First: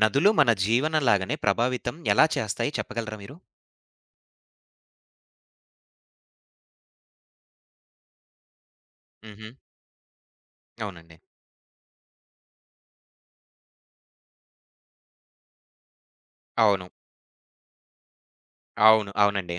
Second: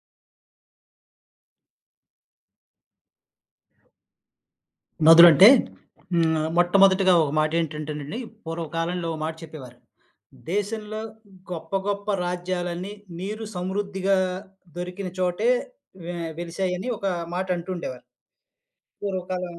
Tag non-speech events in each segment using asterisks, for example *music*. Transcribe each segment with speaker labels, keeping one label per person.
Speaker 1: నదులు మన జీవనంలాగానే ప్రభావితం ఎలా చేస్తాయి చెప్పగలరా మీరు?
Speaker 2: నదులంటే హ్మ్. మొట్టమొదటిగా ఒక మాట ఏంటంటేనండి, పూర్వకాలంలో ఒక మాట
Speaker 1: హుహు.
Speaker 2: చెప్పేవారు. దేశంలో
Speaker 1: అవునండి.
Speaker 2: గొప్ప గొప్ప రాజ్యాలన్నీ నీరు సమృద్ధిగా దొరికిన చోటే వె
Speaker 1: అవును.
Speaker 2: వెలిసాయని ఒక మాట అంటుండేవారు.
Speaker 1: అవును.
Speaker 2: పూర్వకాలం
Speaker 1: అవునండి.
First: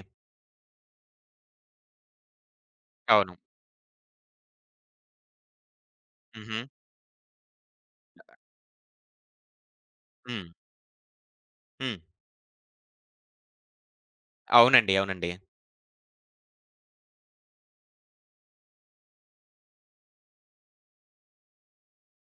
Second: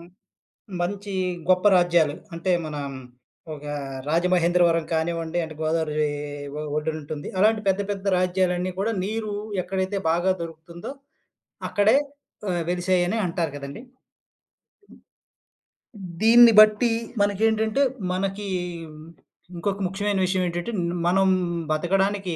Speaker 2: మంచి గొప్ప రాజ్యాలు అంటే మన
Speaker 1: అవును.
Speaker 2: ఒక రాజమహేంద్రవరం కానివ్వండి, అంటే గోదావరి
Speaker 1: హుహు.
Speaker 2: ఒడ్డునుంటుంది. అలాంటి పెద్ద పెద్ద రాజ్యాలన్నీ కూడా నీరు ఎక్కడైతే బాగా
Speaker 1: హ్మ్.
Speaker 2: దొరుకుతుందో అక్కడే
Speaker 1: హ్మ్.
Speaker 2: వెలిసాయని అంటారు కదండీ!
Speaker 1: అవునండి. అవునండి.
Speaker 2: దీన్ని బట్టి మనకేంటంటే, మనకి ఇంకొక ముఖ్యమైన విషయం ఏంటంటే, మనం బతకడానికి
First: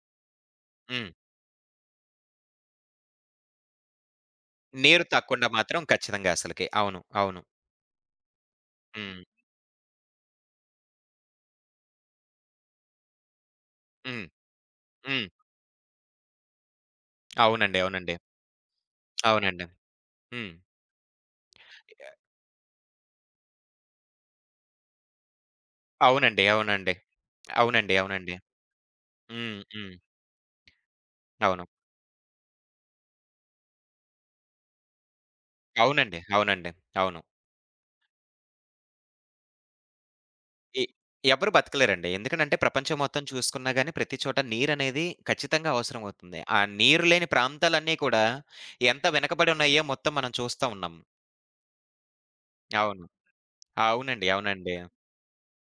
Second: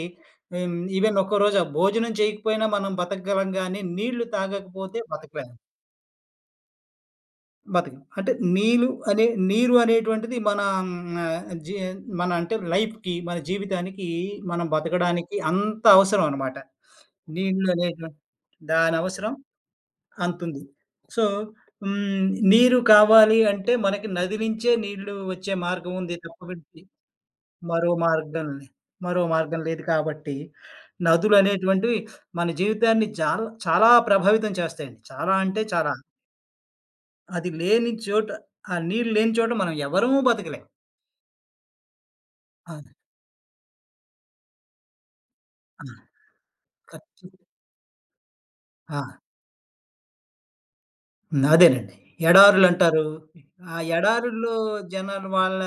Speaker 1: హ్మ్.
Speaker 2: ఈవెన్ ఒక్కరోజు ఆ భోజనం చేయకపోయినా మనం బతకగలం గానీ, నీళ్లు తాగకపోతే
Speaker 1: నీరు తాగకుండా
Speaker 2: బతకలేం.
Speaker 1: మాత్రం ఖచ్చితంగా అసలకి. అవును. అవును.
Speaker 2: బతకం. అంటే నీళ్ళు
Speaker 1: హ్మ్.
Speaker 2: అనే నీరు అనేటువంటిది మన ఆహ్, జీ మన అంటే లైఫ్‌కి, మన జీవితానికి,
Speaker 1: హ్మ్.
Speaker 2: మనం
Speaker 1: హ్మ్.
Speaker 2: బతకడానికి అంత అవసరం అనమాట. నీళ్ళు
Speaker 1: అవునండి. అవునండి.
Speaker 2: అనేటువంటిది దాని అవసరం
Speaker 1: అవునండి. హ్మ్.
Speaker 2: అంతుంది. సో, హ్మ్. నీరు కావాలి అంటే మనకి నది నుంచే నీళ్లు వచ్చే మార్గం ఉంది తప్ప
Speaker 1: అవునండి.
Speaker 2: విడిచి
Speaker 1: అవునండి.
Speaker 2: మరో
Speaker 1: అవునండి. అవునండి.
Speaker 2: మార్గం లే- మరో
Speaker 1: హ్మ్.
Speaker 2: మార్గం లేదు
Speaker 1: హ్మ్.
Speaker 2: కాబట్టి,
Speaker 1: అవును.
Speaker 2: నదులనేటువంటివి మన జీవితాన్ని చాలా చాలా ప్రభావితం చేస్తాయండి. చాలా అంటే చాలా.
Speaker 1: అవునండి. అవునండి. అవును.
Speaker 2: అది లేని చోట ఆ నీళ్ళు లేని చోట మనం ఎవరము బతకలేం.
Speaker 1: ఎ ఎవ్వరు బతకలేరండి. ఎందుకనంటే
Speaker 2: ఆ!
Speaker 1: ప్రపంచం మొత్తం చూసుకున్నా గాని ప్రతి చోట నీరనేది ఖచ్చితంగా
Speaker 2: ఆ!
Speaker 1: అవసరం అవుతుంది. ఆ నీరు లేని
Speaker 2: ఖచ్చిత
Speaker 1: ప్రాంతాలన్నీ కూడా
Speaker 2: ఆ!
Speaker 1: ఎంత వెనకబడి ఉన్నాయో మొత్తం మనం చూస్తా ఉన్నాం.
Speaker 2: హ్మ్. అదేనండి. ఎడారులంటారు.
Speaker 1: అవును.
Speaker 2: ఆ
Speaker 1: అవునండి.
Speaker 2: ఎడారుల్లో
Speaker 1: అవునండి.
Speaker 2: జనాలు వాళ్ళ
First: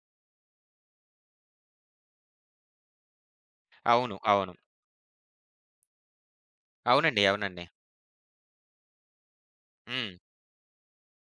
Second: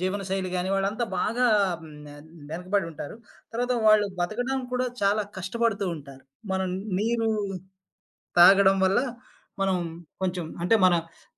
Speaker 2: జీవనశైలి గాని, వాళ్ళంతా బాగా హ్మ్. వెనకబడి ఉంటారు. తర్వాత వాళ్ళు
Speaker 1: అవును. అవును.
Speaker 2: బతకడం కూడా చాలా కష్టపడుతూ ఉంటారు. మనం
Speaker 1: అవునండి.
Speaker 2: నీరు
Speaker 1: అవునండి.
Speaker 2: తాగడం వల్ల మనం
Speaker 1: హ్మ్.
Speaker 2: కొంచెం అంటే మన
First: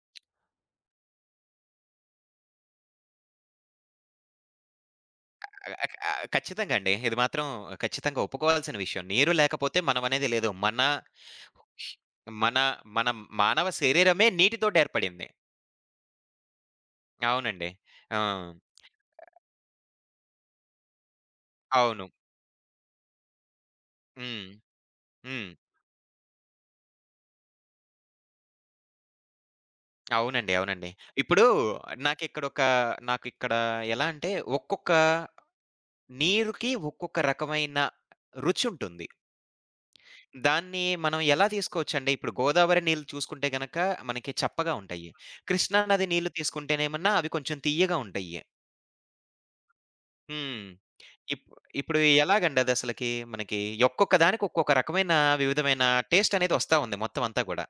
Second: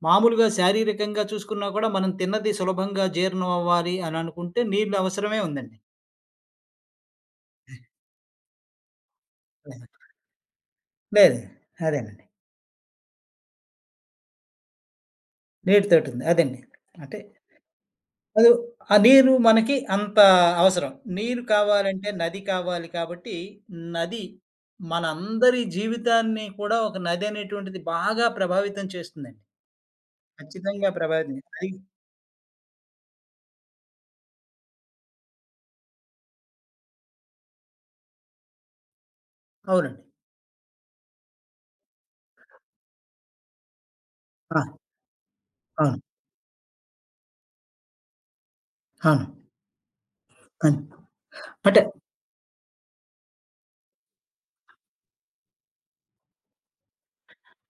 Speaker 2: మామూలుగా శారీరకంగా చూసుకున్నా కూడా మనం తిన్నది సులభంగా జీర్ణం అవ్వాలి అని అనుకుంటే నీళ్ళు అవసరమే
Speaker 1: ఆహ్,
Speaker 2: ఉందండి.
Speaker 1: ఆహ్, ఆహ్, ఖచ్చితంగా అండి. ఇది మాత్రం ఖచ్చితంగా ఒప్పుకోవాల్సిన విషయం. నీరు లేకపోతే మనం అనేది లేదు. మన
Speaker 2: లేదు. అదేనండి.
Speaker 1: మన మన మానవ శరీరమే నీటితోటి ఏర్పడింది.
Speaker 2: నీటితోటి ఉంది. అదండి. అంటే
Speaker 1: అవునండి. ఆ!
Speaker 2: అదు ఆ నీరు మనకి అంత అవసరం. నీరు
Speaker 1: అవును.
Speaker 2: కావాలంటే నది కావాలి కాబట్టి, నది
Speaker 1: హ్మ్. హ్మ్.
Speaker 2: మనందరి జీవితాన్ని కూడా ఒక నది అనేటువంటిది బాగా ప్రభావితం చేస్తుందండి.
Speaker 1: అవునండి.
Speaker 2: ఖచ్చితంగా
Speaker 1: అవునండి.
Speaker 2: ప్రభావితం
Speaker 1: ఇప్పుడు
Speaker 2: అది
Speaker 1: నాకిక్కడొక నాకిక్కడ ఎలా అంటే, ఒక్కొక్క నీరుకి ఒక్కొక్క రకమైన రుచుంటుంది.
Speaker 2: అవునండి.
Speaker 1: దాన్ని మనం ఎలా తీసుకోవచ్చండి, ఇప్పుడు గోదావరి నీళ్ళు చూసుకుంటే గనక మనకి
Speaker 2: ఆ!
Speaker 1: చప్పగా ఉంటాయి. కృష్ణా
Speaker 2: అవును.
Speaker 1: నది నీళ్ళు తీసుకుంటేనేమన్నా అవి కొంచెం తియ్యగా ఉంటాయి.
Speaker 2: అవును.
Speaker 1: హ్మ్.
Speaker 2: అన్
Speaker 1: ఇప్
Speaker 2: అంటే
Speaker 1: ఇప్పుడు ఎలాగండి అదసలకి మనకి ఒక్కొక్క దానికి ఒక్కొక్క రకమైన వివిధమైన టేస్టనేది ఒస్తా ఉంది మొత్తం అంతా గూడా.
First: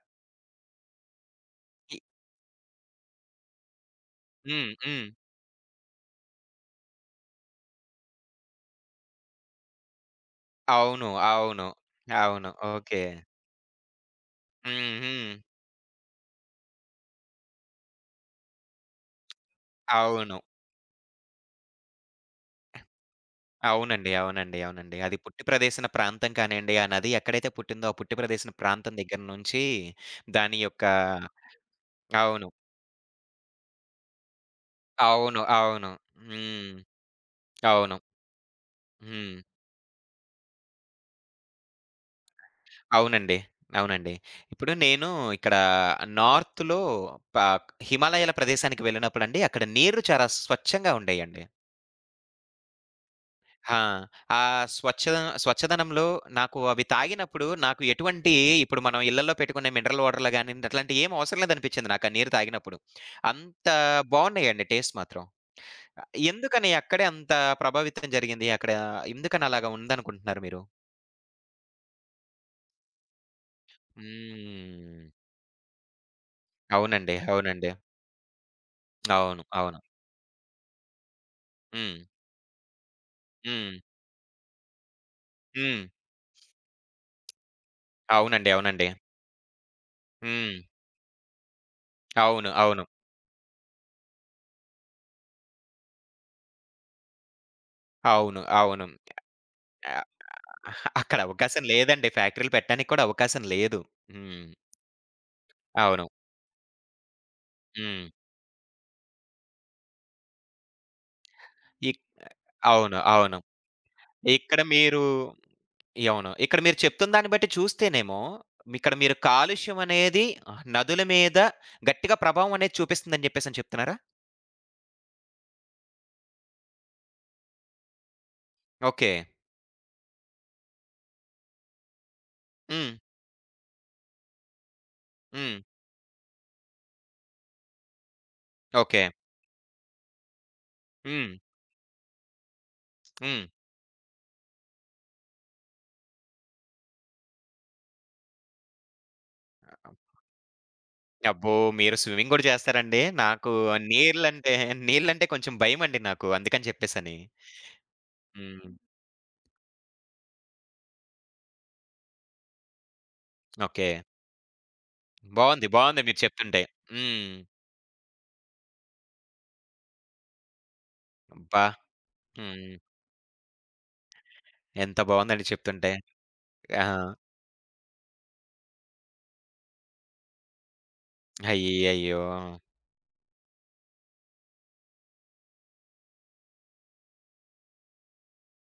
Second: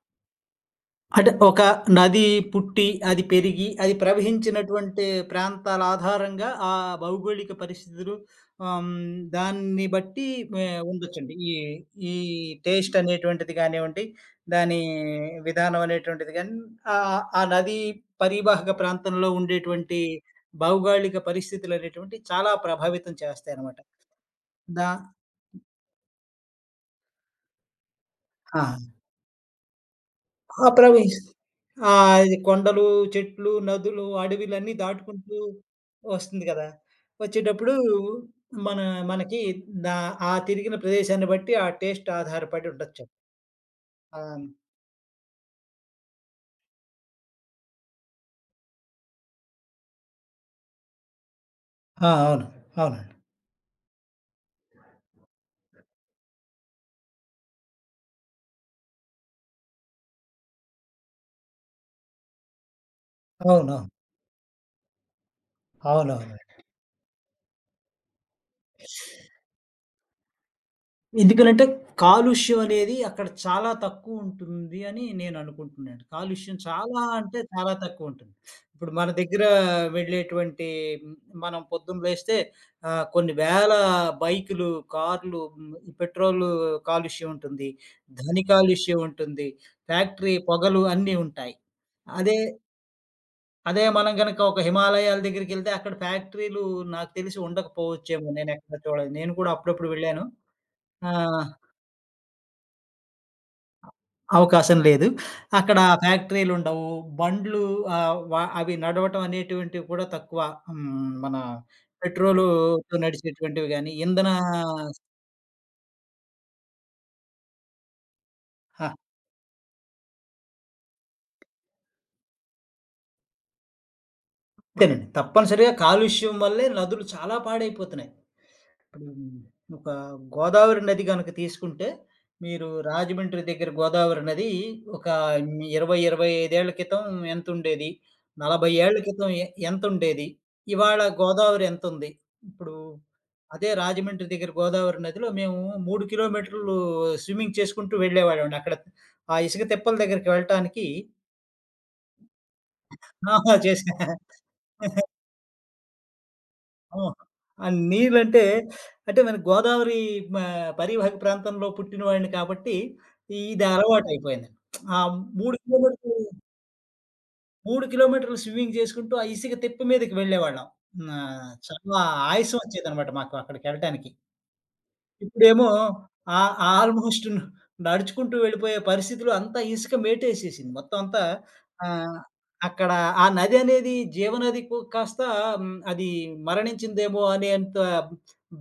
Speaker 2: అంటే ఒక
Speaker 1: ఇ
Speaker 2: నది పుట్టి, అది పెరిగి, అది
Speaker 1: హ్మ్.
Speaker 2: ప్రవహించినటువంటి
Speaker 1: హ్మ్.
Speaker 2: ప్రాంతాల ఆధారంగా ఆ భౌగోళిక పరిస్థితులు దాన్ని బట్టి మే
Speaker 1: అవును.
Speaker 2: ఉండొచ్చండి. ఈ
Speaker 1: అవును.
Speaker 2: ఈ
Speaker 1: అవును.
Speaker 2: Taste
Speaker 1: okay.
Speaker 2: అనేటువంటిది గానివ్వండి, దాని
Speaker 1: హ్మ్. హ్మ్.
Speaker 2: విధానం అనేటువంటిది గాని ఆ నది పరీవాహక ప్రాంతంలో ఉండేటువంటి
Speaker 1: అవును.
Speaker 2: భౌగోళిక పరిస్థితులు అనేటువంటివి చాలా ప్రభావితం చేస్తాయన్నమాట.
Speaker 1: అవునండి. అవునండి.
Speaker 2: దా
Speaker 1: అవునండి. అది పుట్టి ప్రదేశన ప్రాంతం కానియండి, ఆ నది ఎక్కడైతే పుట్టిందో ఆ పుట్టి ప్రదేశన
Speaker 2: ఆ!
Speaker 1: ప్రాంతం దగ్గర నుంచి దాని
Speaker 2: ఆ!
Speaker 1: యొక్క
Speaker 2: ఆ! ఇది
Speaker 1: అవును.
Speaker 2: కొండలు, చెట్లు, నదులు, అడవిలన్నీ దాటుకుంటూ
Speaker 1: అవును. అవును.
Speaker 2: వస్తుంది గదా!
Speaker 1: హ్మ్.
Speaker 2: వచ్చేటప్పుడు
Speaker 1: అవును.
Speaker 2: మన
Speaker 1: హ్మ్.
Speaker 2: మనకి దా ఆ తిరిగిన ప్రదేశాన్ని బట్టి ఆ టేస్ట్ ఆధారపడి ఉండొచ్చు.
Speaker 1: అవునండి. అవునండి.
Speaker 2: ఆ!
Speaker 1: ఇప్పుడు నేను ఇక్కడ నార్త్‌లో ప హిమాలయాల ప్రదేశానికి వెళ్ళినప్పుడండి, అక్కడ నీరు చాలా స్వచ్ఛంగా ఉండేయండి.
Speaker 2: ఆ! అవును. అవునండి.
Speaker 1: ఆ! ఆ స్వచ్ఛద స్వచ్ఛదనంలో నాకు అవి తాగినప్పుడు నాకు ఎటువంటి ఇప్పుడు మనం ఇళ్లల్లో పెట్టుకునే మినరల్ వాటర్‌లు గానియండి, అట్లాంటివి ఏమి అవసరం లేదనిపించింది నాకు ఆ నీరు తాగినప్పుడు. అంత
Speaker 2: అవునవును.
Speaker 1: బావున్నాయండి టేస్ట్ మాత్రం.
Speaker 2: అవునవును.
Speaker 1: ఎందుకని అక్కడే అంత ప్రభావితం జరిగింది? అక్కడ ఎందుకని అలాగా ఉందనుకుంటున్నారు మీరు?
Speaker 2: ఎందుకనంటే కాలుష్యం అనేది అక్కడ చాలా తక్కువుంటుంది అని
Speaker 1: హ్మ్.
Speaker 2: నేననుకుంటున్నాను. కాలుష్యం చాలా
Speaker 1: అవునండి.
Speaker 2: అంటే
Speaker 1: అవునండి.
Speaker 2: చాలా తక్కువుంటుంది. ఇప్పుడు మన దగ్గర
Speaker 1: అవును. అవును.
Speaker 2: వెళ్ళేటువంటి హ్మ్, మనం
Speaker 1: హ్మ్.
Speaker 2: పొద్దున లేస్తే కొన్ని వేల
Speaker 1: హ్మ్.
Speaker 2: బైకులు, కార్లు, హ్మ్,
Speaker 1: హ్మ్.
Speaker 2: ఈ పెట్రోలు కాలుష్యం ఉంటుంది. ధ్వని
Speaker 1: అవునండి. అవునండి.
Speaker 2: కాలుష్యం ఉంటుంది. ఫ్యాక్టరీ
Speaker 1: హ్మ్.
Speaker 2: పొగలు అన్నీ ఉంటాయి. అదే
Speaker 1: అవును. అవును.
Speaker 2: అదే మనం గనక ఒక హిమాలయాల దగ్గరికెళ్తే అక్కడ ఫ్యాక్టరీలు నాకు తెలిసి ఉండకపోవచ్చేమో
Speaker 1: అవును.
Speaker 2: నేనెక్కడ
Speaker 1: అవును.
Speaker 2: చూడలేదు. నేను కూడా అప్పుడప్పుడు వెళ్ళాను.
Speaker 1: అహ!
Speaker 2: ఆ!
Speaker 1: అక్కడ అవకాశం లేదండి. ఫ్యాక్టరీలు పెట్టడానికి కూడా అవకాశం లేదు. హ్మ్.
Speaker 2: అవకాశం లేదు. అక్కడ
Speaker 1: అవును.
Speaker 2: ఫ్యాక్టరీలుండవు. బండ్లు
Speaker 1: హ్మ్.
Speaker 2: ఆహ్, వ అవి నడవటం అనేటువంటివి కూడా తక్కువ. హ్మ్. మన
Speaker 1: ఇక్
Speaker 2: పెట్రోలుతో
Speaker 1: అవును. అవును.
Speaker 2: నడిచేటువంటివి గాని, ఇంధన
Speaker 1: ఇక్కడ మీరు అవును. ఇక్కడ మీరు చెప్తున్న దాన్ని బట్టి చూస్తేనేమో,
Speaker 2: ఆ!
Speaker 1: ఇక్కడ మీరు కాలుష్యం అనేది ఆహ్, నదుల మీద గట్టిగా ప్రభావం అనేది చూపిస్తుందని చెప్పేసని చెప్తున్నారా?
Speaker 2: అంతేనండి. తప్పనిసరిగా కాలుష్యం వల్లే నదులు చాలా పాడైపోతున్నాయి. ఇప్పుడు
Speaker 1: ఓకే.
Speaker 2: ఒక గోదావరి నది గనుక తీసుకుంటే, మీరు
Speaker 1: హ్మ్.
Speaker 2: రాజమండ్రి దగ్గర గోదావరి నది ఒక
Speaker 1: హ్మ్.
Speaker 2: 20, 25 ఏళ్ల క్రితం ఎంతుండేది? 40 ఏళ్ల
Speaker 1: ఓకే.
Speaker 2: క్రితం ఎంతుండేది? ఇవాళ
Speaker 1: హ్మ్.
Speaker 2: గోదావరి ఎంతుంది? ఇప్పుడు
Speaker 1: హ్మ్.
Speaker 2: అదే రాజమండ్రి దగ్గర గోదావరి నదిలో మేము 3 కిలోమీటర్లు స్విమ్మింగ్ చేసుకుంటూ వెళ్ళేవాళ్ళమండి. అక్కడ ఆ ఇసుక తిప్పల దగ్గరికి వెళ్ళటానికి
Speaker 1: అబ్బో! మీరు స్విమ్మింగ్ గూడా చేస్తారండి?
Speaker 2: ఆ!
Speaker 1: నాకు
Speaker 2: చేశా.
Speaker 1: నీళ్ళంటే, నీళ్ళంటే కొంచెం భయమండి నాకు అందుకని
Speaker 2: ఆహా!
Speaker 1: చెప్పేసని.
Speaker 2: ఆ నీళ్ళంటే,
Speaker 1: హ్మ్.
Speaker 2: అంటే మన గోదావరి మా పరీవాహక ప్రాంతంలో పుట్టిన వాడిని కాబట్టి, ఇది
Speaker 1: ఓకే.
Speaker 2: అలవాటయిపోయిందండి. ఆ 3
Speaker 1: బావుంది. బావుంది
Speaker 2: కిలోమీటర్లు,
Speaker 1: మీరు చెప్తుంటే. హ్మ్.
Speaker 2: 3 కిలోమీటర్లు స్విమ్మింగ్ చేసుకుంటూ, ఆ ఇసుక తిప్ప మీదకి వెళ్ళేవాళ్ళం. హ్మ్.
Speaker 1: అబ్బా!
Speaker 2: చాలా ఆయాసం
Speaker 1: హ్మ్.
Speaker 2: వచ్చేదనమాట మాకు అక్కడికెళ్ళటానికి.
Speaker 1: ఎంత బావుందండి
Speaker 2: ఇప్పుడేమో
Speaker 1: చెప్తుంటే.
Speaker 2: ఆ
Speaker 1: ఆ!
Speaker 2: ఆల్మోస్ట్ నడుచుకుంటూ వెళ్ళిపోయే పరిస్థితిలో అంతా ఇసుక మేటేసేసింది. మొత్తం అంతా ఆహ్,
Speaker 1: అయ్యయ్యో!
Speaker 2: అక్కడ ఆ నది అనేది జీవనదికు కాస్త హ్మ్, అది మరణించిందేమో అనేంత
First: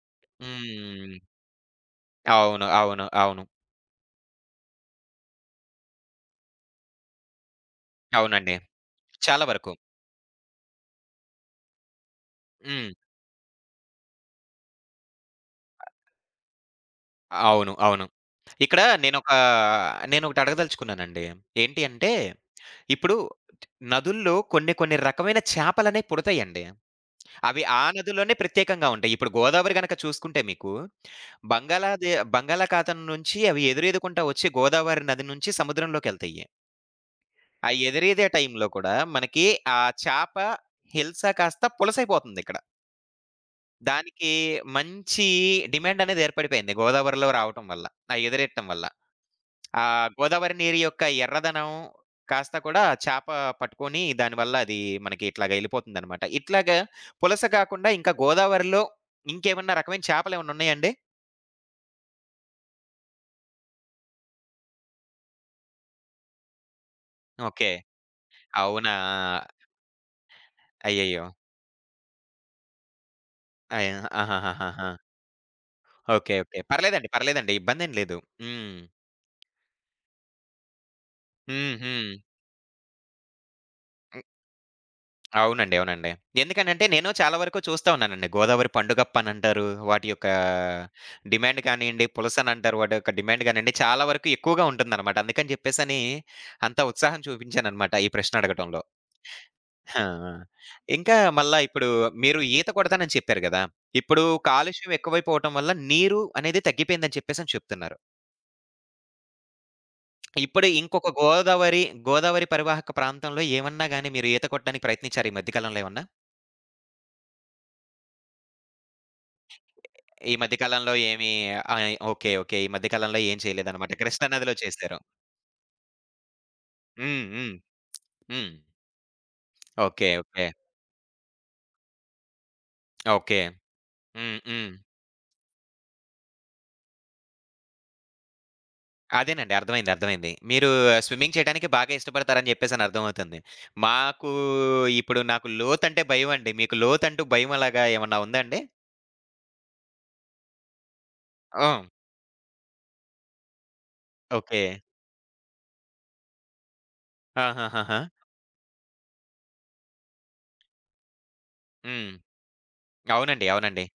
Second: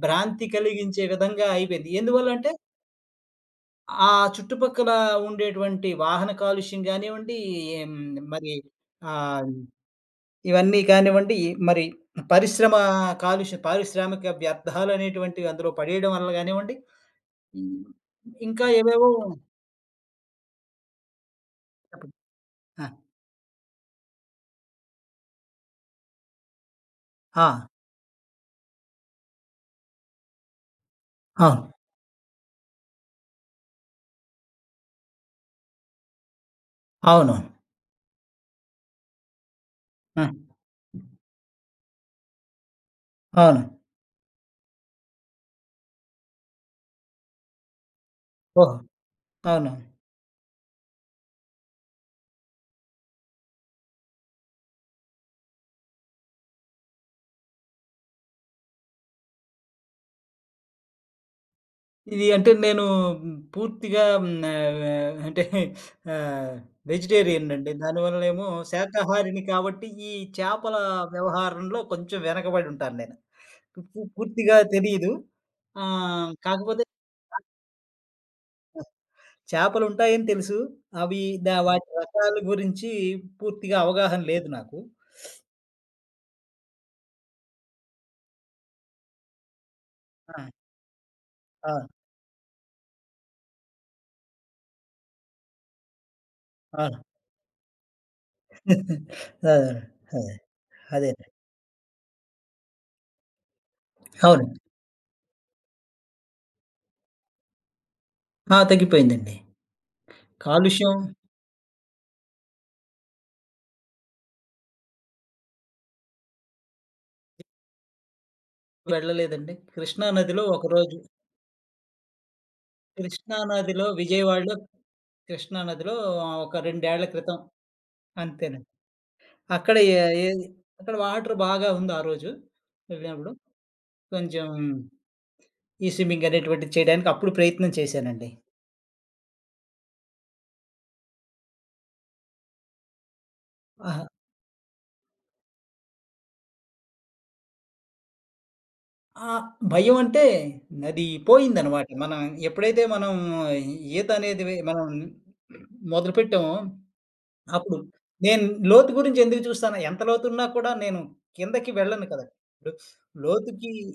Speaker 2: భ్రాంతి కలిగించే
Speaker 1: హ్మ్.
Speaker 2: విధంగా అయిపోయింది. ఎందువల్లంటే
Speaker 1: అవును. అవును. అవును.
Speaker 2: ఆ చుట్టుపక్కల ఉండేటువంటి వాహన కాలుష్యం గానివ్వండి, హ్మ్, మరి
Speaker 1: అవునండి. చాలా
Speaker 2: ఆహ్,
Speaker 1: వరకు.
Speaker 2: ఇవన్నీ కానివ్వండి, మరి పరిశ్రమ
Speaker 1: హ్మ్.
Speaker 2: కాలుష్యం పారిశ్రామిక వ్యర్థాలనేటువంటివి అందులో పడేయడం వల్ల గానివ్వండి
Speaker 1: అవును.
Speaker 2: హ్మ్.
Speaker 1: అవును.
Speaker 2: ఇంకా
Speaker 1: ఇక్కడ
Speaker 2: ఏవేవో
Speaker 1: నేనొకటి అడగదలుచుకున్నానండి. ఏంటి అంటే,
Speaker 2: చెప్పండి. ఆ!
Speaker 1: ఇప్పుడు నదుల్లో కొన్ని కొన్ని రకమైన చేపలనేవి పుడతాయండి.
Speaker 2: ఆ!
Speaker 1: అవి ఆ నదుల్లోనే ప్రత్యేకంగా ఉంటాయి. ఇప్పుడు గోదావరి గనక చూసుకుంటే మీకు
Speaker 2: అవును.
Speaker 1: బంగాళాఖాతం నుంచి అవి ఎదురెదుకుంటా వచ్చి గోదావరి నది నుంచి సముద్రంలోకెళ్తాయి.
Speaker 2: అవును.
Speaker 1: ఆ ఎదురీదే టైంలో కూడా మనకి ఆ
Speaker 2: ఆ!
Speaker 1: చేప హిల్స కాస్త పులసైపోతుందిక్కడ.
Speaker 2: అవును.
Speaker 1: దానికి మంచి డిమాండనేది ఏర్పడిపోయింది గోదావరిలో రావటం వల్ల. ఆ ఎదురెట్టం
Speaker 2: ఓహో!
Speaker 1: వల్ల.
Speaker 2: అవును.
Speaker 1: ఆ గోదావరి నీరు యొక్క ఎర్రదనం కాస్త కూడా చేప పట్టుకొని దానివల్ల అది మనకి ఇట్లాగ ఎళ్ళిపోతుందనమాట. ఇట్లాగా పులస కాకుండా ఇంకా గోదావరిలో ఇంకేమన్నా రకమైన చేపలేమన్నున్నాయండి?
Speaker 2: ఇది అంటే నేను హ్మ్, పూర్తిగా హ్మ్, ఆహ్, అంటే ఆహ్, వెజిటేరియన్
Speaker 1: ఓకే.
Speaker 2: అండి. దానివల్లనేమో
Speaker 1: అవునా!
Speaker 2: శాకాహారిని కాబట్టి ఈ చేపల
Speaker 1: అయ్యయ్యో!
Speaker 2: వ్యవహారంలో కొంచెం వెనకబడి ఉంటాను నేను.
Speaker 1: అయన
Speaker 2: పూర్తిగా
Speaker 1: ఆహాహాహాహా!
Speaker 2: తెలీదు.
Speaker 1: ఓకే. ఓకే.
Speaker 2: కాకపోతే
Speaker 1: పర్లేదండి. పర్లేదండి. ఇబ్బందేం లేదు. హ్మ్.
Speaker 2: చేపలుంటాయని తెలుసు. అవి
Speaker 1: హ్మ్.
Speaker 2: వాటి
Speaker 1: హ్మ్.
Speaker 2: రకాల గురించి పూర్తిగా అవగాహన
Speaker 1: హ్మ్.
Speaker 2: లేదు నాకు.
Speaker 1: అవునండి. అవునండి. ఎందుకనంటే నేను చాలా వరకు చూస్తా ఉన్నానండి. గోదావరి పండుగప్పనంటారు. వాటి యొక్క
Speaker 2: ఆ!
Speaker 1: డిమాండ్
Speaker 2: ఆ!
Speaker 1: కానియండి, పులసనంటారు. వాటి యొక్క డిమాండ్ గానియండి, చాలా వరకు ఎక్కువగా ఉంటుందనమాట. అందుకని జెప్పేసని అంత
Speaker 2: అవును.
Speaker 1: ఉత్సాహం చూపించాననమాట ఈ ప్రశ్న అడగటంలో.
Speaker 2: ఆ!
Speaker 1: ఆ!
Speaker 2: అదే.
Speaker 1: ఆ! ఇంకా
Speaker 2: అదేనండి.
Speaker 1: మళ్ళా ఇప్పుడు మీరు ఈత కొడతానని చెప్పారు గదా! ఇప్పుడు
Speaker 2: అవును.
Speaker 1: కాలుష్యం ఎక్కువైపోవటం వల్ల నీరు అనేది తగ్గిపోయిందని చెప్పేసని చెప్తున్నారు.
Speaker 2: ఆ! తగ్గిపోయిందండి.
Speaker 1: ఇప్పుడు
Speaker 2: కాలుష్యం
Speaker 1: ఇంకొక గోదావరి, గోదావరి పరివాహక ప్రాంతంలో ఏమన్నా గాని మీరు ఈత కొట్టడానికి ప్రయత్నించారా ఈ మధ్య కాలంలో ఏమన్నా?
Speaker 2: వెళ్ళలేదండి. కృష్ణా
Speaker 1: ఈ
Speaker 2: నదిలో
Speaker 1: మధ్య కాలంలో
Speaker 2: ఒకరోజు
Speaker 1: ఏమి ఆహ్, ఓకే. ఓకే. ఈ మధ్య కాలంలో
Speaker 2: కృష్ణా
Speaker 1: ఏం
Speaker 2: నదిలో
Speaker 1: చేయలేదన్నమాట. కృష్ణా
Speaker 2: విజయవాడలో
Speaker 1: నదిలో చేశారు.
Speaker 2: కృష్ణా నదిలో ఒక 2 ఏళ్ల
Speaker 1: హ్మ్.
Speaker 2: క్రితం
Speaker 1: హ్మ్. హ్మ్.
Speaker 2: అంతేనండి. అక్కడ ఏ
Speaker 1: ఓకే.
Speaker 2: ఏది
Speaker 1: ఓకే.
Speaker 2: అక్కడ వాటర్ బాగా ఉంది ఆ రోజు వెళ్ళినప్పుడు.
Speaker 1: ఓకే. హ్మ్.
Speaker 2: కొంచెం
Speaker 1: హ్మ్.
Speaker 2: ఈ స్విమ్మింగ్ అనేటువంటిది చేయడానికి అప్పుడు ప్రయత్నం చేశానండి.
Speaker 1: అదేనండి. అర్థమైంది. అర్థమైంది. స్విమ్మింగ్ చేయడానికి బాగా ఇష్టపడతారని చెప్పేసని అర్థమవుతుంది.
Speaker 2: ఆహా!
Speaker 1: మాకు ఇప్పుడు నాకు లోతంటే భయమండి. మీకు లోతంటూ భయం అలాగా ఏమన్నా ఉందా అండి?
Speaker 2: ఆ భయం అంటే నది
Speaker 1: ఆ!
Speaker 2: పోయిందనమాట. మనం ఎప్పుడైతే మనం ఈత అనేది
Speaker 1: ఓకే.
Speaker 2: మనం మొదలుపెట్టామో అప్పుడు
Speaker 1: ఆహాహాహా!
Speaker 2: నేను లోతు గురించి ఎందుకు చూస్తాను? ఎంత లోతున్నా కూడా నేను కిందకి వెళ్ళను
Speaker 1: హ్మ్.
Speaker 2: కదండీ! ఇప్పుడు
Speaker 1: అవునండి.
Speaker 2: లోతుకి
Speaker 1: అవునండి.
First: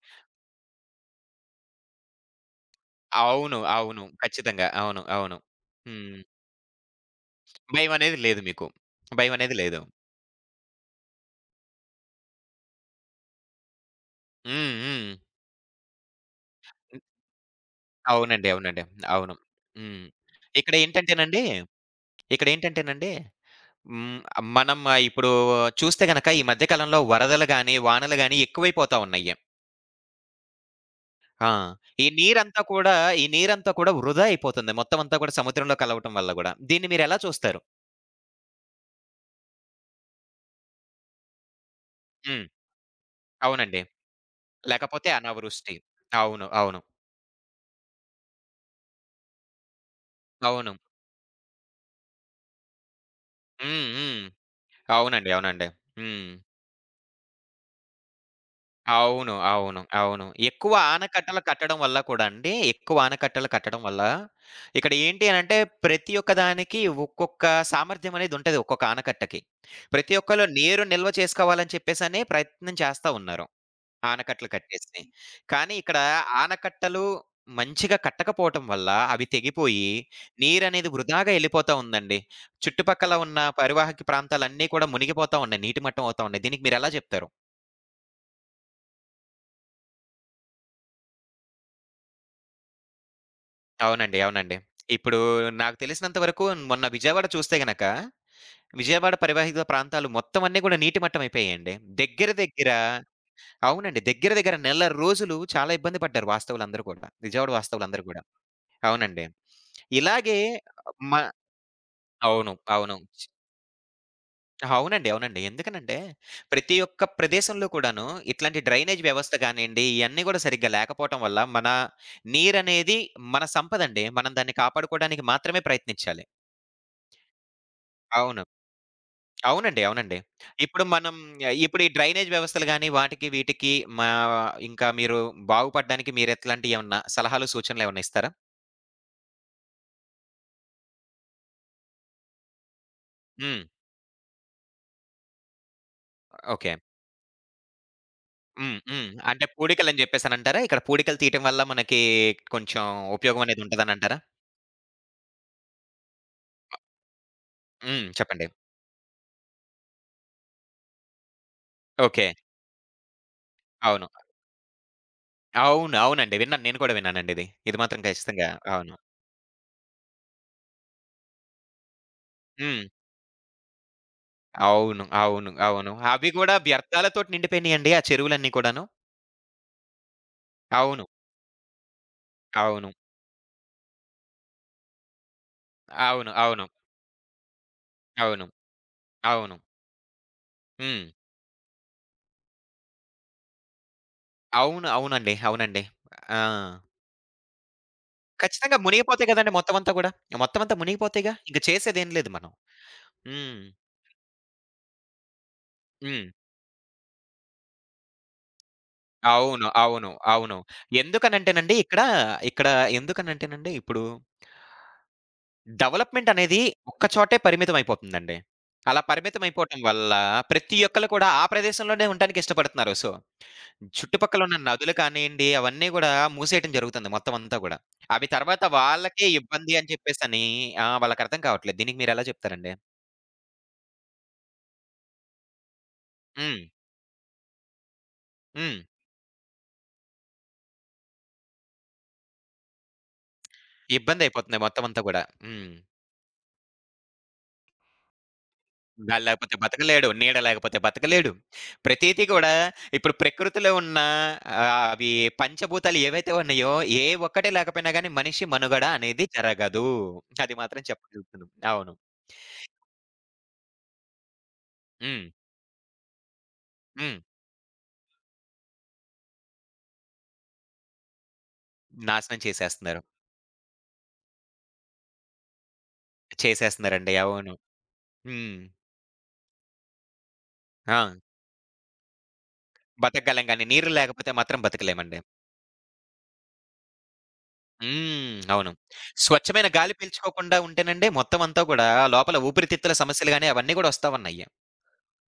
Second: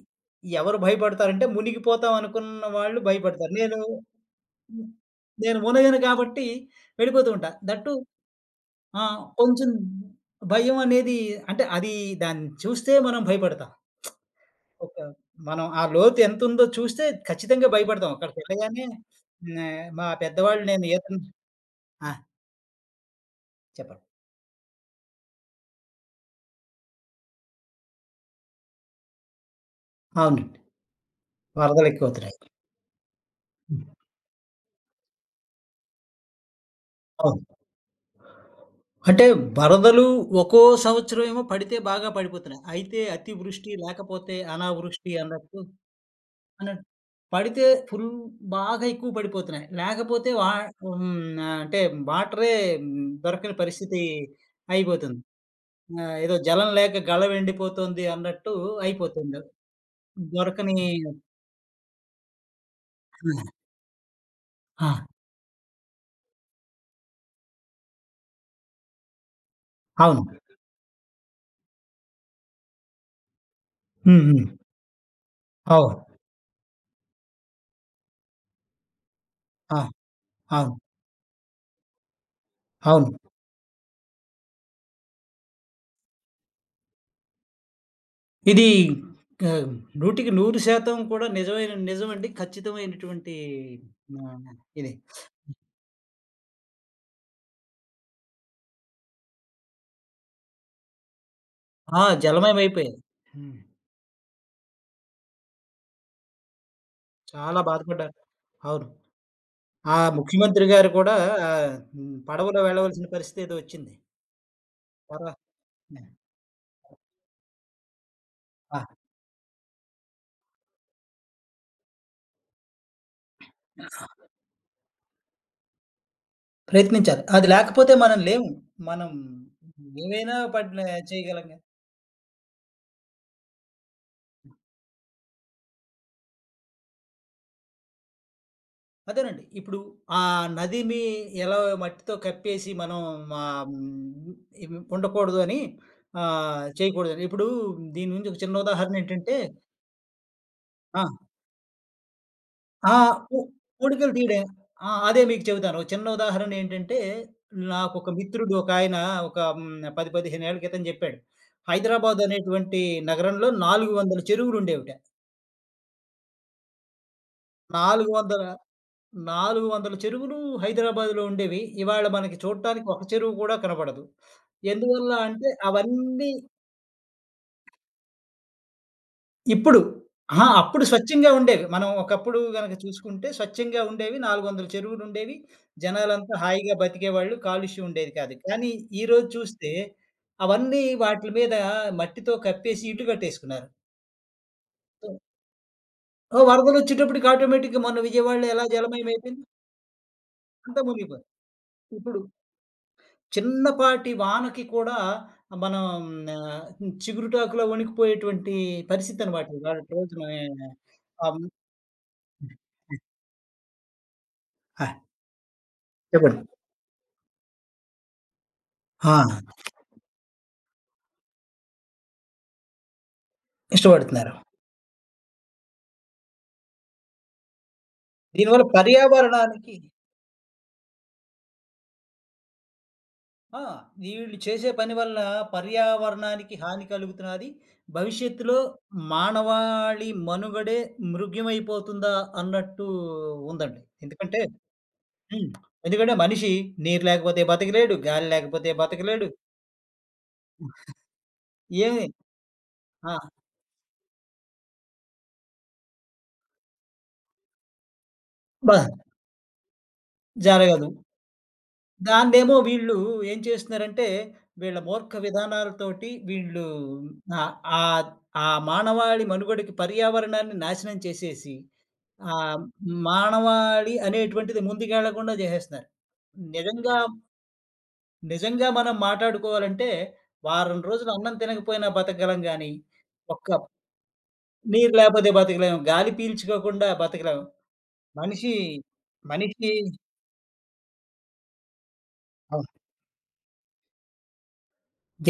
Speaker 2: ఎవరు భయపడతారంటే, మునిగిపోతాం అనుకున్న వాళ్ళు భయపడతారు.
Speaker 1: అవును.
Speaker 2: నేను
Speaker 1: అవును. ఖచ్చితంగా.
Speaker 2: హ్మ్.
Speaker 1: అవును. అవును.
Speaker 2: నేను మునగను
Speaker 1: హ్మ్.
Speaker 2: కాబట్టి వెళ్ళిపోతూ ఉంటా. దట్ టూ
Speaker 1: భయమనేది లేదు మీకు. భయమనేది
Speaker 2: కొంచెం
Speaker 1: లేదు.
Speaker 2: భయం అనేది అంటే అది దాన్ని చూస్తే మనం భయపడతాం.
Speaker 1: హ్మ్.
Speaker 2: ఒక
Speaker 1: హ్మ్.
Speaker 2: మనం ఆ లోతు ఎంతుందో
Speaker 1: హ్మ్.
Speaker 2: చూస్తే ఖచ్చితంగా భయపడతాం.
Speaker 1: అవునండి. అవునండి.
Speaker 2: అక్కడికెళ్ళగానే
Speaker 1: అవును.
Speaker 2: హ్మ్.
Speaker 1: హ్మ్.
Speaker 2: మా పెద్దవాళ్ళు
Speaker 1: ఇక్కడ
Speaker 2: నేను ఈతను
Speaker 1: ఏంటంటేనండి
Speaker 2: ఆ!
Speaker 1: ఇక్కడేంటంటేనండి
Speaker 2: చెప్పండి.
Speaker 1: హ్మ్. మనం ఇప్పుడు చూస్తే గనక ఈ మధ్య కాలంలో వరదలు గాని, వానలు గాని ఎక్కువైపోతా ఉన్నాయి.
Speaker 2: అవునండి.
Speaker 1: ఆ! ఈ
Speaker 2: వరదలెక్కువవుతున్నాయి.
Speaker 1: నీరంతా కూడా ఈ నీరంతా
Speaker 2: హ్మ్.
Speaker 1: కూడా వృధా అయిపోతుంది. మొత్తం అంతా కూడా సముద్రంలో కలవటం వల్ల గూడా. దీన్ని మీరెలా
Speaker 2: అవును.
Speaker 1: చూస్తారు?
Speaker 2: అంటే వరదలు ఒక్కో సంవత్సరం ఏమో పడితే బాగా
Speaker 1: హ్మ్.
Speaker 2: పడిపోతున్నాయి. అయితే అతివృష్టి
Speaker 1: అవునండి.
Speaker 2: లేకపోతే
Speaker 1: లేకపోతే
Speaker 2: అనావృష్టి అన్నట్టు
Speaker 1: అనావృష్టి. అవును. అవును.
Speaker 2: అన్నట్టు పడితే ఫుల్ బాగా ఎక్కువ పడిపోతున్నాయి. లేకపోతే వా
Speaker 1: అవును.
Speaker 2: హ్మ్. అంటే వాటరే హ్మ్. దొరకని
Speaker 1: హ్మ్.
Speaker 2: పరిస్థితి
Speaker 1: హ్మ్.
Speaker 2: అయిపోతుంది.
Speaker 1: అవునండి. అవునండి. హ్మ్.
Speaker 2: ఏదో జలం లేక గళ ఎండిపోతుంది అన్నట్టు
Speaker 1: అవును.
Speaker 2: అయిపోతుంది.
Speaker 1: అవును. అవును. ఎక్కువ
Speaker 2: దొరకని
Speaker 1: ఆనకట్టలు కట్టడం వల్ల కూడా అండి, ఎక్కువ ఆనకట్టలు
Speaker 2: ఆ!
Speaker 1: కట్టడం వల్ల ఇక్కడ
Speaker 2: ఆ!
Speaker 1: ఏంటి అనంటే ప్రతి ఒక్క దానికి ఒక్కొక్క సామర్థ్యం అనేదుంటది ఒక్కొక్క ఆనకట్టకి. ప్రతి
Speaker 2: అవును.
Speaker 1: ఒక్కళ్ళు నీరు నిల్వ చేసుకోవాలని చెప్పేసనే ప్రయత్నం చేస్తా ఉన్నారు.
Speaker 2: హ్మ్. హ్మ్.
Speaker 1: ఆనకట్టలు కట్టేసి. కానీ ఇక్కడ
Speaker 2: అవును.
Speaker 1: ఆనకట్టలు మంచిగా కట్టకపోవటం వల్ల అవి
Speaker 2: ఆ!
Speaker 1: తెగిపోయి
Speaker 2: అవును.
Speaker 1: నీరనేది వృధాగా ఎళ్ళిపోతా ఉందండి.
Speaker 2: అవును.
Speaker 1: చుట్టుపక్కల ఉన్న పరివాహక ప్రాంతాలన్నీ కూడా మునిగిపోతా ఉన్నాయి. నీటిమట్టం అవుతా ఉన్నాయి. దీనికి మీరెలా జెప్తారు?
Speaker 2: ఇది ఆహ్, 100కి 100% కూడా నిజమైన నిజమండి. ఖచ్చితమైనటువంటి
Speaker 1: అవునండి.
Speaker 2: ఆహ్,
Speaker 1: అవునండి.
Speaker 2: ఇది.
Speaker 1: ఇప్పుడు నాకు తెలిసినంత వరకు మొన్న విజయవాడ చూస్తే గనక, విజయవాడ పరివాహిక ప్రాంతాలు మొత్తం అన్నీ గూడా నీటి మట్టం అయిపోయాయండి.
Speaker 2: ఆ!
Speaker 1: దగ్గర దగ్గర
Speaker 2: జలమయమైపోయాయి. హ్మ్.
Speaker 1: అవునండి. దగ్గర దగ్గర నెల రోజులు చాలా ఇబ్బంది పడ్డారు వాస్తవులందరూ కూడా. విజయవాడ
Speaker 2: చాలా
Speaker 1: వాస్తవులందరూ
Speaker 2: బాధపడ్డారు.
Speaker 1: గూడా.
Speaker 2: అవును.
Speaker 1: అవునండి.
Speaker 2: ఆ
Speaker 1: ఇలాగే
Speaker 2: ముఖ్యమంత్రి గారు
Speaker 1: మ
Speaker 2: కూడా
Speaker 1: అవును.
Speaker 2: పడవలో
Speaker 1: అవును.
Speaker 2: వెళ్ళవలసిన పరిస్థితి ఏదో వచ్చింది.
Speaker 1: అవునండి.
Speaker 2: పర్వా
Speaker 1: అవునండి. ఎందుకనంటే
Speaker 2: హ్మ్.
Speaker 1: ప్రతి ఒక్క ప్రదేశంలో కూడాను ఇట్లాంటి
Speaker 2: ఆ!
Speaker 1: డ్రైనేజ్ వ్యవస్థ గానియండి, ఇయన్నీ గూడా సరిగ్గా లేకపోవటం వల్ల నీరనేది మన సంపదండి. మనం దాన్ని కాపాడుకోవడానికి మాత్రమే ప్రయత్నించాలి.
Speaker 2: ప్రయత్నించాలి. అది లేకపోతే మనం
Speaker 1: అవును.
Speaker 2: లేము. మనం
Speaker 1: అవునండి. అవునండి.
Speaker 2: ఏమైనా పడిన
Speaker 1: ఇప్పుడు మనం
Speaker 2: చేయగలం గానీ
Speaker 1: ఇప్పుడు ఈ డ్రైనేజ్ వ్యవస్థలు గాని, వాటికి వీటికి మా ఇంకా మీరు బాగుపడడానికి మీరెట్లాంటియేమన్నా సలహాలు, సూచనలేమన్నా ఇస్తారా?
Speaker 2: అదేనండి. ఇప్పుడు ఆ నది మీ ఎలా మట్టితో కప్పేసి మనం
Speaker 1: హ్మ్.
Speaker 2: ఆహ్, హ్మ్, ఇవి ఉండకూడదు అని
Speaker 1: ఓకే.
Speaker 2: చేయకూడదని. ఇప్పుడు దీని నుంచి ఒక చిన్న
Speaker 1: హ్మ్.
Speaker 2: ఉదాహరణ
Speaker 1: హ్మ్.
Speaker 2: ఏంటంటే
Speaker 1: అంటే పూడికలని జెప్పేసనంటారా? ఇక్కడ
Speaker 2: ఆ!
Speaker 1: పూడికలు తీయటం వల్ల మనకి కొంచెం
Speaker 2: ఆ! పూ
Speaker 1: ఉపయోగం అనేది
Speaker 2: పూడికలు
Speaker 1: ఉంటదనంటారా?
Speaker 2: తీయడం. ఆ! అదే మీకు చెబుతాను. ఒక చిన్న ఉదాహరణ ఏంటంటే,
Speaker 1: హ్మ్.
Speaker 2: నాకొక
Speaker 1: చెప్పండి.
Speaker 2: మిత్రుడు ఒకాయన ఒక హ్మ్, 10, 15 ఏళ్ల క్రితం చెప్పాడు. హైదరాబాద్
Speaker 1: ఓకే.
Speaker 2: అనేటువంటి నగరంలో
Speaker 1: అవును.
Speaker 2: 400 చెరువులుండేవిట.
Speaker 1: అవును. అవునండి. విన్నాను. నేను కూడా విన్నానండి ఇది. ఇది మాత్రం
Speaker 2: 400
Speaker 1: ఖచ్చితంగా. అవును.
Speaker 2: 400 చెరువులు హైదరాబాద్‌లో ఉండేవి. ఇవాళ మనకి
Speaker 1: హ్మ్.
Speaker 2: చూడటానికి ఒక చెరువు కూడా కనపడదు.
Speaker 1: అవును.
Speaker 2: ఎందువల్ల అంటే
Speaker 1: అవును. అవును.
Speaker 2: అవన్నీ
Speaker 1: అవి గూడా వ్యర్థాలతోటి నిండిపోయినియండి ఆ చెరువులన్నీ కూడాను.
Speaker 2: ఇప్పుడు అహా! అప్పుడు
Speaker 1: అవును.
Speaker 2: స్వచ్ఛంగా ఉండేవి. మనం ఒకప్పుడు గనక
Speaker 1: అవును.
Speaker 2: చూసుకుంటే స్వచ్ఛంగా ఉండేవి. 400 చెరువులుండేవి.
Speaker 1: అవును.
Speaker 2: జనాలంతా
Speaker 1: అవును.
Speaker 2: హాయిగా బతికేవాళ్ళు. కాలుష్యం ఉండేది కాదు.
Speaker 1: అవును.
Speaker 2: కానీ ఈరోజు
Speaker 1: అవును.
Speaker 2: చూస్తే అవన్నీ
Speaker 1: హ్మ్.
Speaker 2: వాటిల మీద మట్టితో కప్పేసి ఇళ్ళు కట్టేసుకున్నారు.
Speaker 1: అవును. అవునండి. అవునండి.
Speaker 2: ఓ
Speaker 1: ఆ!
Speaker 2: వరదలొచ్చేటప్పటికి ఆటోమేటిక్‌గా మొన్న విజయవాడలో ఎలా
Speaker 1: ఖచ్చితంగా
Speaker 2: జలమయం
Speaker 1: మునిగిపోతాయి
Speaker 2: అయిపోయింది
Speaker 1: గదండీ మొత్తమంతా గూడా. మొత్తమంతా
Speaker 2: అంతా మునిగిపోయింది.
Speaker 1: మునిగిపోతాయిగా. ఇంక చేసేదేం
Speaker 2: ఇప్పుడు
Speaker 1: లేదు మనం. హ్మ్.
Speaker 2: చిన్నపాటి వానకి కూడా మనం
Speaker 1: హ్మ్.
Speaker 2: ఆహ్, చిగురుటాకులా వణికిపోయేటువంటి పరిస్థితనమాట
Speaker 1: అవును.
Speaker 2: ఇవాళటి
Speaker 1: అవును.
Speaker 2: రోజున
Speaker 1: అవును.
Speaker 2: ఆహ్,
Speaker 1: ఎందుకనంటేనండి ఇక్కడ,
Speaker 2: హ్మ్.
Speaker 1: ఇక్కడ ఎందుకనంటేనండి ఇప్పుడు
Speaker 2: ఆ!
Speaker 1: డెవలప్‌మెంట్
Speaker 2: చెప్పండి.
Speaker 1: అనేది ఒక్క చోటే పరిమితమైపోతుందండి. అలా
Speaker 2: ఆ!
Speaker 1: పరిమితమైపోవటం వల్ల ప్రతి ఒక్కళ్ళు కూడా ఆ ప్రదేశంలోనే ఉండటానికి ఇష్టపడుతున్నారు. సో
Speaker 2: ఇష్టపడుతున్నారు.
Speaker 1: చుట్టుపక్కల ఉన్న నదులు కానియండి, అవన్నీ గూడా మూసేయటం జరుగుతుంది మొత్తం అంతా గూడా. అవి తర్వాత
Speaker 2: దీనివల్ల
Speaker 1: వాళ్ళకే
Speaker 2: పర్యావరణానికి
Speaker 1: ఇబ్బంది అని చెప్పేసని ఆ! వాళ్ళకర్థం కావట్లేదు. దీనికి మీరెలా చెప్తారండి?
Speaker 2: ఆ! వీళ్ళు చేసే పని వల్ల పర్యావరణానికి
Speaker 1: హ్మ్.
Speaker 2: హాని కలుగుతున్నది. భవిష్యత్తులో
Speaker 1: హ్మ్.
Speaker 2: మానవాళి మనుగడే మృగ్యమైపోతుందా అన్నట్టు ఉందండి. ఎందుకంటే
Speaker 1: ఇబ్బందయిపోతుంది మొత్తం అంతా గూడా.
Speaker 2: హ్మ్.
Speaker 1: హ్మ్.
Speaker 2: ఎందుకంటే మనిషి నీరు లేకపోతే బతకలేడు. గాలి లేకపోతే
Speaker 1: గాలి
Speaker 2: బతకలేడు.
Speaker 1: లేకపోతే బతకలేడు. నీడ లేకపోతే బతకలేడు.
Speaker 2: ఏమి
Speaker 1: ప్రతీది గూడా ఇప్పుడు
Speaker 2: ఆ!
Speaker 1: ప్రకృతిలో ఉన్న ఆహ్, అవి పంచభూతాలు ఏవైతే ఉన్నాయో, ఏ ఒక్కటి లేకపోయినా గాని మనిషి
Speaker 2: బ
Speaker 1: మనుగడ అనేది జరగదు. అది మాత్రం
Speaker 2: జరగదు.
Speaker 1: చెప్పగలుగుతున్నాం. అవును.
Speaker 2: దాన్నేమో వీళ్ళు ఏం చేస్తున్నారంటే, వీళ్ళ మూర్ఖ
Speaker 1: హ్మ్.
Speaker 2: విధానాలతోటి వీళ్ళు
Speaker 1: హ్మ్.
Speaker 2: ఆహ్, ఆహ్, ఆ మానవాళి మనుగడకి పర్యావరణాన్ని నాశనం చేసేసి,
Speaker 1: నాశనం
Speaker 2: ఆహ్,
Speaker 1: చేసేస్తున్నారు.
Speaker 2: మానవాళి అనేటువంటిది ముందుకెళ్ళకుండా జేసేస్తున్నారు. నిజంగా,
Speaker 1: చేసేస్తున్నారండి. అవును. హ్మ్.
Speaker 2: నిజంగా మనం మాటాడుకోవాలంటే, వారం రోజులు
Speaker 1: ఆ!
Speaker 2: అన్నం తినకపోయినా బతకగలం గానీ,
Speaker 1: బతకగలం
Speaker 2: ఒక్క
Speaker 1: గానీ, నీరు లేకపోతే మాత్రం
Speaker 2: నీరు
Speaker 1: బతకలేమండి.
Speaker 2: లేపోతే బతకలేము. గాలి పీల్చుకోకుండా బతకలేము.
Speaker 1: హ్మ్.
Speaker 2: మనిషి,
Speaker 1: అవును. స్వచ్ఛమైన
Speaker 2: మనిషి
Speaker 1: గాలి పీల్చుకోకుండా ఉంటేనండి మొత్తం అంతా గూడా లోపల
Speaker 2: ఆ!
Speaker 1: ఊపిరితిత్తుల సమస్యలు గాని అవన్నీ గూడా ఒస్తా ఉన్నాయి.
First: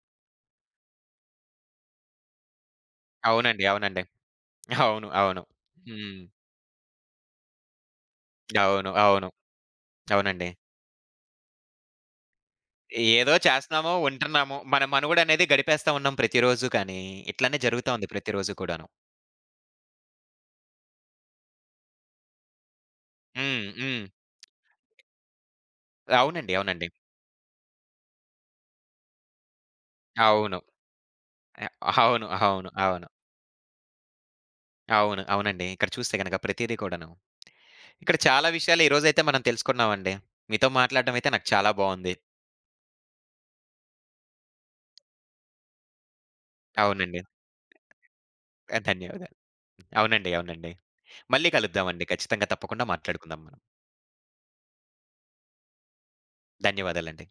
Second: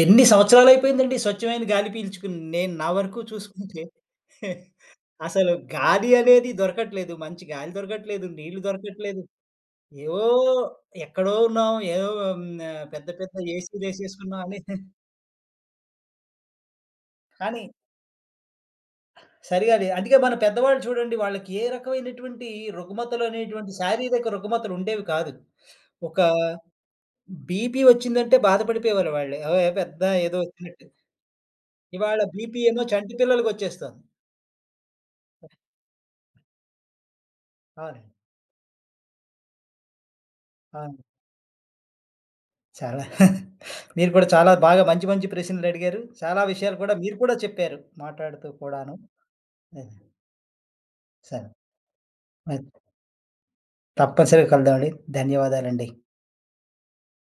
Speaker 2: ఎన్ని సంవత్సరాలయిపోయిందండి స్వచ్ఛమైన గాలి పీల్చుకుని. నేను నా వరకు
Speaker 1: అవునండి.
Speaker 2: చూసుకుంటే
Speaker 1: అవునండి.
Speaker 2: *laughs*
Speaker 1: అవును. అవును.
Speaker 2: అసలు గాలి
Speaker 1: హ్మ్.
Speaker 2: అనేది దొరకట్లేదు. మంచి గాలి దొరకట్లేదు. నీళ్లు
Speaker 1: అవును.
Speaker 2: దొరకట్లేదు.
Speaker 1: అవును.
Speaker 2: ఏవో
Speaker 1: అవునండి.
Speaker 2: ఎక్కడో ఉన్నాం. ఏదో పెద్ద పెద్ద
Speaker 1: ఏదో చేస్తున్నాము,
Speaker 2: ఏసీలేసేసుకున్నాం
Speaker 1: ఉంటున్నాము.
Speaker 2: అని
Speaker 1: మన మనుగడ అనేది గడిపేస్తా ఉన్నాం ప్రతిరోజు కానీ, ఇట్లానే
Speaker 2: కానీ
Speaker 1: జరుగుతా ఉంది ప్రతిరోజు కూడాను.
Speaker 2: సరిగా లేదు. అందుకే మన పెద్దవాళ్ళు చూడండి వాళ్ళకి ఏ రకమైనటువంటి
Speaker 1: హ్మ్.
Speaker 2: రుగ్మతలనేటువంటి
Speaker 1: హ్మ్.
Speaker 2: శారీరక రుగ్మతలు ఉండేవి కాదు. ఒక
Speaker 1: అవునండి. అవునండి.
Speaker 2: బీపీ వచ్చిందంటే బాధపడిపోయేవాళ్ళు వాళ్ళే. ఓహ్! పెద్ద ఏదో
Speaker 1: అవును.
Speaker 2: వచ్చినట్టు.
Speaker 1: ఆహ్,
Speaker 2: ఇవాళ
Speaker 1: అవును.
Speaker 2: బీపీ
Speaker 1: అవును.
Speaker 2: ఏమో
Speaker 1: అవును.
Speaker 2: చంటి పిల్లలకొచ్చేస్తోంది.
Speaker 1: అవును. అవునండి. ఇక్కడ చూస్తే గనక ప్రతీదీ కూడాను
Speaker 2: అవునండి.
Speaker 1: ఇక్కడ చాలా విషయాలు ఈరోజైతే మనం తెలుసుకున్నామండి. మీతో
Speaker 2: అవును.
Speaker 1: మాట్లాడడం అయితే నాకు చాలా బావుంది.
Speaker 2: చాలా *laughs* మీరు కూడా చాలా బాగా మంచి మంచి ప్రశ్నలడిగారు. చాలా విషయాలు కూడా మీరు
Speaker 1: అవునండి.
Speaker 2: కూడా చెప్పారు మాట్లాడుతూ కూడాను.
Speaker 1: ధన్యవాదాలు.
Speaker 2: అదే,
Speaker 1: అవునండి. అవునండి.
Speaker 2: సరే.
Speaker 1: మళ్ళీ కలుద్దామండి. ఖచ్చితంగా
Speaker 2: మరి
Speaker 1: తప్పకుండా మాట్లాడుకుందాం మనం.
Speaker 2: తప్పనిసరిగా కలుద్దామండి. ధన్యవాదాలండి.
Speaker 1: ధన్యవాదాలండి.